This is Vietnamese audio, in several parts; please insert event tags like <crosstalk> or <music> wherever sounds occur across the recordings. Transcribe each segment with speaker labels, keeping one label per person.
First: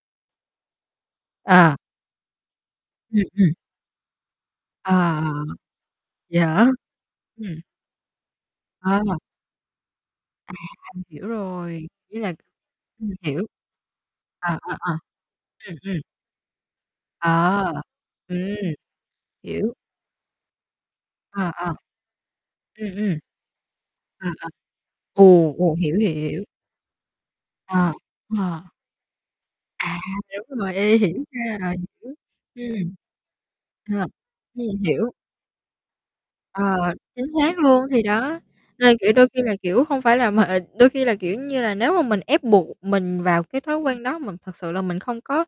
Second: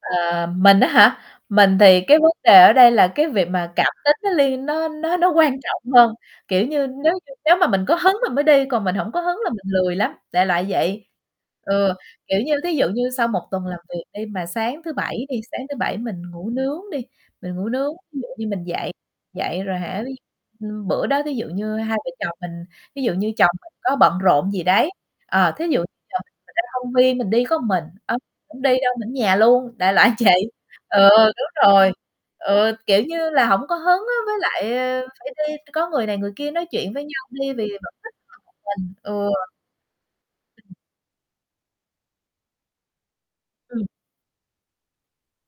Speaker 1: Ờ, mình á hả?
Speaker 2: Ờ.
Speaker 1: Mình thì cái vấn đề ở đây là
Speaker 2: Ừm,
Speaker 1: cái việc
Speaker 2: ừm.
Speaker 1: mà cảm tính nó liên nó
Speaker 2: Ờ,
Speaker 1: nó
Speaker 2: ờ.
Speaker 1: nó quan trọng hơn,
Speaker 2: Vậy hả?
Speaker 1: kiểu như, nếu như nếu
Speaker 2: Ừm.
Speaker 1: mà mình có hứng mình mới đi, còn mình hổng
Speaker 2: À.
Speaker 1: có hứng là mình lười lắm, đại
Speaker 2: À,
Speaker 1: loại
Speaker 2: mình
Speaker 1: vậy.
Speaker 2: hiểu rồi.
Speaker 1: Ừ,
Speaker 2: Ý là
Speaker 1: kiểu như, thí dụ như
Speaker 2: mình
Speaker 1: sau 1
Speaker 2: hiểu.
Speaker 1: tuần làm việc đi mà
Speaker 2: Ờ, ờ,
Speaker 1: sáng
Speaker 2: ờ.
Speaker 1: thứ Bảy đi, sáng
Speaker 2: Ừm,
Speaker 1: thứ
Speaker 2: ừm.
Speaker 1: Bảy mình ngủ nướng đi, mình ngủ
Speaker 2: Ờ.
Speaker 1: nướng, ví dụ như
Speaker 2: Ừm.
Speaker 1: mình dậy dậy
Speaker 2: Hiểu.
Speaker 1: rồi hả, ví ưm, bữa đó thí dụ
Speaker 2: Ờ, ờ.
Speaker 1: như hai vợ chồng mình
Speaker 2: Ừm,
Speaker 1: ví dụ
Speaker 2: ừm.
Speaker 1: như chồng mình có bận
Speaker 2: À, à.
Speaker 1: rộn gì đấy ờ,
Speaker 2: Ồ,
Speaker 1: thí
Speaker 2: ồ,
Speaker 1: dụ
Speaker 2: hiểu, hiểu.
Speaker 1: <unintelligible> ra công viên mình đi có một mình,
Speaker 2: À.
Speaker 1: ông
Speaker 2: Ờ.
Speaker 1: hổng đi đâu, mình ở nhà luôn, đại
Speaker 2: À,
Speaker 1: loại vậy.
Speaker 2: đúng rồi, ê,
Speaker 1: Ừ,
Speaker 2: hiểu
Speaker 1: đúng
Speaker 2: ra rồi,
Speaker 1: rồi.
Speaker 2: ưm,
Speaker 1: Ừ,
Speaker 2: ừm.
Speaker 1: kiểu như là, hổng có hứng
Speaker 2: À.
Speaker 1: á, với
Speaker 2: Ừm,
Speaker 1: lại, ơ,
Speaker 2: hiểu.
Speaker 1: phải đi có người này người kia nói chuyện
Speaker 2: Ờ,
Speaker 1: với nhau
Speaker 2: chính
Speaker 1: đi
Speaker 2: xác
Speaker 1: vì
Speaker 2: luôn, thì đó,
Speaker 1: <unintelligible> mình.
Speaker 2: nên, kiểu, đôi
Speaker 1: Ừ.
Speaker 2: khi là, kiểu, hông phải là mà đôi khi là, kiểu như là, nếu mà mình ép buộc mình vào cái thói
Speaker 1: Ừm.
Speaker 2: quen đó mà thực sự là mình không có,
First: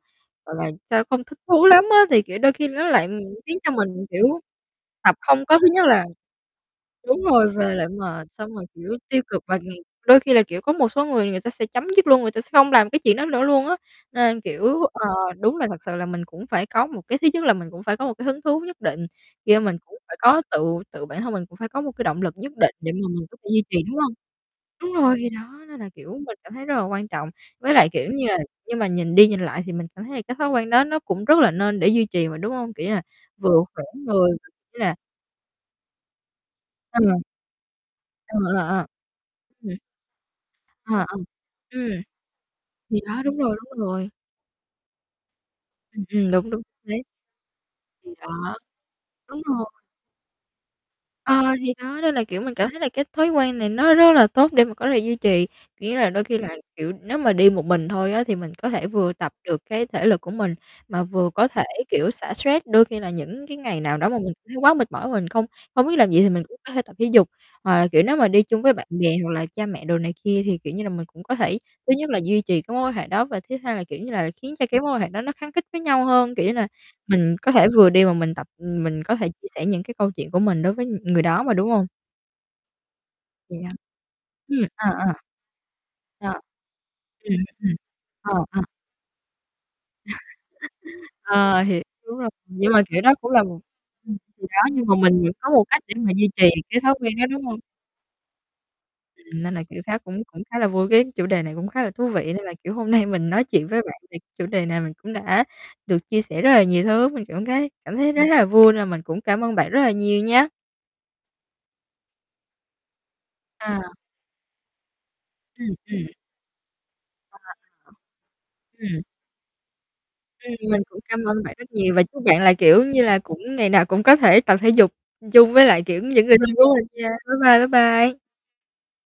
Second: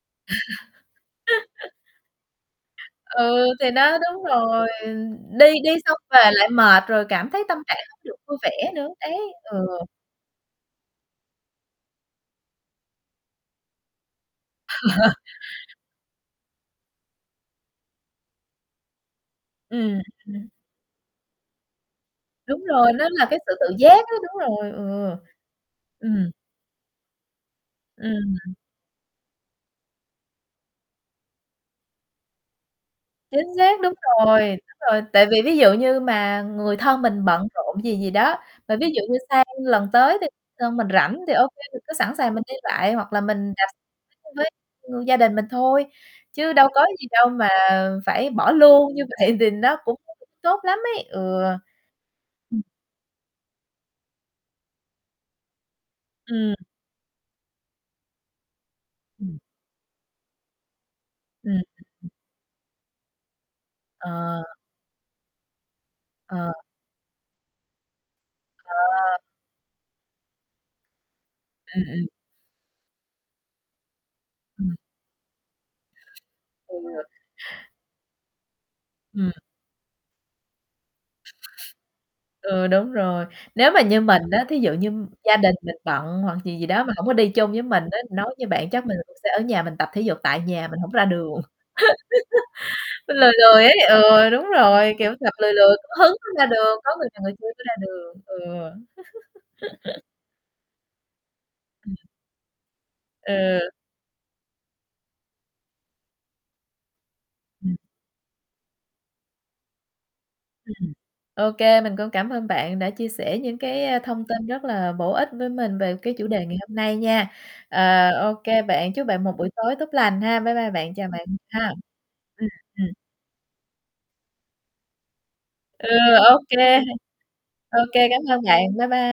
Speaker 2: gọi là, sao, không thích thú
Speaker 1: <chuckles>
Speaker 2: lắm á, thì, kiểu, đôi khi nó lại, ừm,
Speaker 1: Ừ,
Speaker 2: khiến
Speaker 1: thì
Speaker 2: cho mình,
Speaker 1: đó, đúng
Speaker 2: kiểu,
Speaker 1: rồi,
Speaker 2: học
Speaker 1: ừm,
Speaker 2: không
Speaker 1: đi
Speaker 2: có thứ
Speaker 1: đi
Speaker 2: nhất
Speaker 1: xong
Speaker 2: là
Speaker 1: về lại mệt, rồi
Speaker 2: đúng
Speaker 1: cảm thấy
Speaker 2: rồi,
Speaker 1: tâm
Speaker 2: về
Speaker 1: trạng
Speaker 2: lại
Speaker 1: hông được
Speaker 2: mệt,
Speaker 1: vui vẻ
Speaker 2: xong rồi,
Speaker 1: nữa.
Speaker 2: kiểu,
Speaker 1: Đấy.
Speaker 2: tiêu cực và, ừm,
Speaker 1: Ừ.
Speaker 2: đôi khi là, kiểu, có một số người người ta sẽ chấm dứt luôn, người ta sẽ hông làm cái chuyện đó nữa luôn á. Nên, kiểu, ờ,
Speaker 1: <chuckles>
Speaker 2: đúng là thật sự là mình cũng phải có một cái thứ nhất là mình cũng phải có một cái hứng thú nhất định khi mình cũng
Speaker 1: Ừm,
Speaker 2: phải có
Speaker 1: ừm.
Speaker 2: tự tự bản thân mình cũng phải có một cái động lực nhất
Speaker 1: Đúng
Speaker 2: định để
Speaker 1: rồi, nó
Speaker 2: mà mình
Speaker 1: là
Speaker 2: có
Speaker 1: cái
Speaker 2: thể
Speaker 1: sự
Speaker 2: duy
Speaker 1: tự
Speaker 2: trì, đúng
Speaker 1: giác
Speaker 2: hông?
Speaker 1: á, đúng rồi,
Speaker 2: Đúng rồi,
Speaker 1: ừ.
Speaker 2: thì đó, nên là, kiểu,
Speaker 1: Ừm.
Speaker 2: mình cảm thấy rất là quan trọng, với lại, kiểu như là
Speaker 1: Ừm.
Speaker 2: nhưng mà nhìn đi nhìn lại thì mình cảm thấy là cái thói quen đó nó cũng rất là nên để duy trì mà, đúng hông? Kiểu như là,
Speaker 1: Chính
Speaker 2: vừa
Speaker 1: xác,
Speaker 2: khỏe
Speaker 1: đúng
Speaker 2: người,
Speaker 1: rồi, đúng
Speaker 2: ý là
Speaker 1: rồi, tại vì ví dụ như mà người thân
Speaker 2: Ừm.
Speaker 1: mình bận rộn gì gì
Speaker 2: Ờ,
Speaker 1: đó,
Speaker 2: ờ,
Speaker 1: và
Speaker 2: ờ.
Speaker 1: ví dụ như sang
Speaker 2: Ừm.
Speaker 1: lần tới thì thân mình
Speaker 2: Ờ, ờ.
Speaker 1: rảnh thì ô kê mình
Speaker 2: Ừm.
Speaker 1: cứ sẵn sàng mình đi lại,
Speaker 2: Thì
Speaker 1: hoặc là
Speaker 2: đó, đúng
Speaker 1: mình
Speaker 2: rồi, đúng rồi.
Speaker 1: <unintelligible> gia đình mình thôi,
Speaker 2: Ừm, đúng,
Speaker 1: chứ
Speaker 2: đúng.
Speaker 1: đâu có
Speaker 2: Đấy.
Speaker 1: gì đâu mà
Speaker 2: Thì
Speaker 1: phải bỏ
Speaker 2: đó.
Speaker 1: luôn, như vậy
Speaker 2: Đúng
Speaker 1: thì
Speaker 2: rồi.
Speaker 1: nó cũng <unintelligible> tốt lắm ấy,
Speaker 2: Ờ,
Speaker 1: ừ.
Speaker 2: thì đó, nên là, kiểu, mình
Speaker 1: Ừm.
Speaker 2: cảm thấy là cái thói quen này nó rất là tốt để mà có thể duy trì, kiểu như là, đôi khi là,
Speaker 1: Ừm.
Speaker 2: kiểu, nếu mà đi một mình thôi á thì mình có thể vừa tập
Speaker 1: Ừm.
Speaker 2: được cái thể lực của mình, mà vừa có thể,
Speaker 1: Ừm.
Speaker 2: kiểu, xả stress. Đôi khi là những cái ngày nào đó
Speaker 1: Ờ.
Speaker 2: mà mình thấy quá mệt mỏi và mình không không biết làm gì thì mình
Speaker 1: Ờ.
Speaker 2: cũng có thể tập thể dục, hoặc là, kiểu, nếu mà đi chung với bạn bè,
Speaker 1: Ờ!
Speaker 2: hoặc là cha mẹ đồ này kia thì, kiểu như là, mình cũng có thể
Speaker 1: Ừm,
Speaker 2: thứ
Speaker 1: ừm.
Speaker 2: nhất là duy trì cái mối quan hệ đó, và thứ hai là, kiểu như là, khiến cho
Speaker 1: Ừm.
Speaker 2: cái mối quan hệ đó nó khắng khít với nhau hơn, kiểu như là,
Speaker 1: Ừ.
Speaker 2: mình có thể vừa đi mà mình tập, ừm, mình có thể
Speaker 1: Ừm.
Speaker 2: chia sẻ những cái câu chuyện của mình đối với, ừm, người đó mà, đúng hông?
Speaker 1: Ừ, đúng rồi. Nếu
Speaker 2: <unintelligible>
Speaker 1: mà như mình á, thí
Speaker 2: Ừm,
Speaker 1: dụ
Speaker 2: ờ,
Speaker 1: như
Speaker 2: ờ.
Speaker 1: gia đình mình bận hoặc
Speaker 2: Ờ.
Speaker 1: gì gì đó mà hổng có đi
Speaker 2: Ừm,
Speaker 1: chung với
Speaker 2: ừm.
Speaker 1: mình á, nói
Speaker 2: Ờ,
Speaker 1: như
Speaker 2: ờ.
Speaker 1: bạn chắc mình cũng sẽ ở nhà mình tập thể dục tại nhà, mình hổng ra
Speaker 2: <chuckles>
Speaker 1: đường. <chuckles>
Speaker 2: Ờ, hiểu, đúng rồi. Nhưng mà, kiểu, đó
Speaker 1: Mình
Speaker 2: cũng
Speaker 1: lười
Speaker 2: là một
Speaker 1: lười ấy,
Speaker 2: <unintelligible>
Speaker 1: ừ,
Speaker 2: gì
Speaker 1: đúng
Speaker 2: đó, nhưng
Speaker 1: rồi,
Speaker 2: mà
Speaker 1: kiểu,
Speaker 2: mình
Speaker 1: gặp
Speaker 2: vẫn có
Speaker 1: lười
Speaker 2: một
Speaker 1: lười,
Speaker 2: cách
Speaker 1: <unintelligible>
Speaker 2: để mà
Speaker 1: hứng
Speaker 2: duy
Speaker 1: ra
Speaker 2: trì
Speaker 1: đường,
Speaker 2: cái thói
Speaker 1: có người
Speaker 2: quen
Speaker 1: này
Speaker 2: đó,
Speaker 1: người kia
Speaker 2: đúng không?
Speaker 1: mới ra đường. Ừ.
Speaker 2: Ừm, nên là, kiểu, khá
Speaker 1: <chuckles>
Speaker 2: cũng cũng khá là vui, cái chủ đề này cũng khá là
Speaker 1: Ừm.
Speaker 2: thú vị, nên là, kiểu, hôm nay mình nói chuyện
Speaker 1: Ừ.
Speaker 2: với bạn về chủ đề này mình cũng đã được chia sẻ rất là nhiều thứ. Mình cảm gấy
Speaker 1: Ừm.
Speaker 2: cảm thấy rất là vui nên là mình cũng cảm ơn bạn rất là nhiều nha!
Speaker 1: Ừm. Ô kê, mình cũng cảm ơn bạn đã chia sẻ những
Speaker 2: À.
Speaker 1: cái, a, thông tin rất là bổ ích với
Speaker 2: Ừm,
Speaker 1: mình về
Speaker 2: ừm.
Speaker 1: cái chủ đề ngày hôm nay nha.
Speaker 2: À.
Speaker 1: Ờ, ô kê bạn,
Speaker 2: Ừm.
Speaker 1: chúc bạn một buổi tối tốt lành ha.
Speaker 2: Ừm,
Speaker 1: Bye bye
Speaker 2: mình
Speaker 1: bạn,
Speaker 2: cũng
Speaker 1: chào bạn
Speaker 2: cảm ơn bạn
Speaker 1: ha.
Speaker 2: rất nhiều và chúc bạn
Speaker 1: Ừm.
Speaker 2: là, kiểu
Speaker 1: Ừm.
Speaker 2: như là, cũng ngày nào cũng có thể tập thể dục, ưm, chung với lại,
Speaker 1: Ừ,
Speaker 2: kiểu, những người
Speaker 1: ô
Speaker 2: thân
Speaker 1: kê.
Speaker 2: của mình nha. Bye bye, bye
Speaker 1: Ô kê,
Speaker 2: bye!
Speaker 1: cảm ơn bạn. Bye bye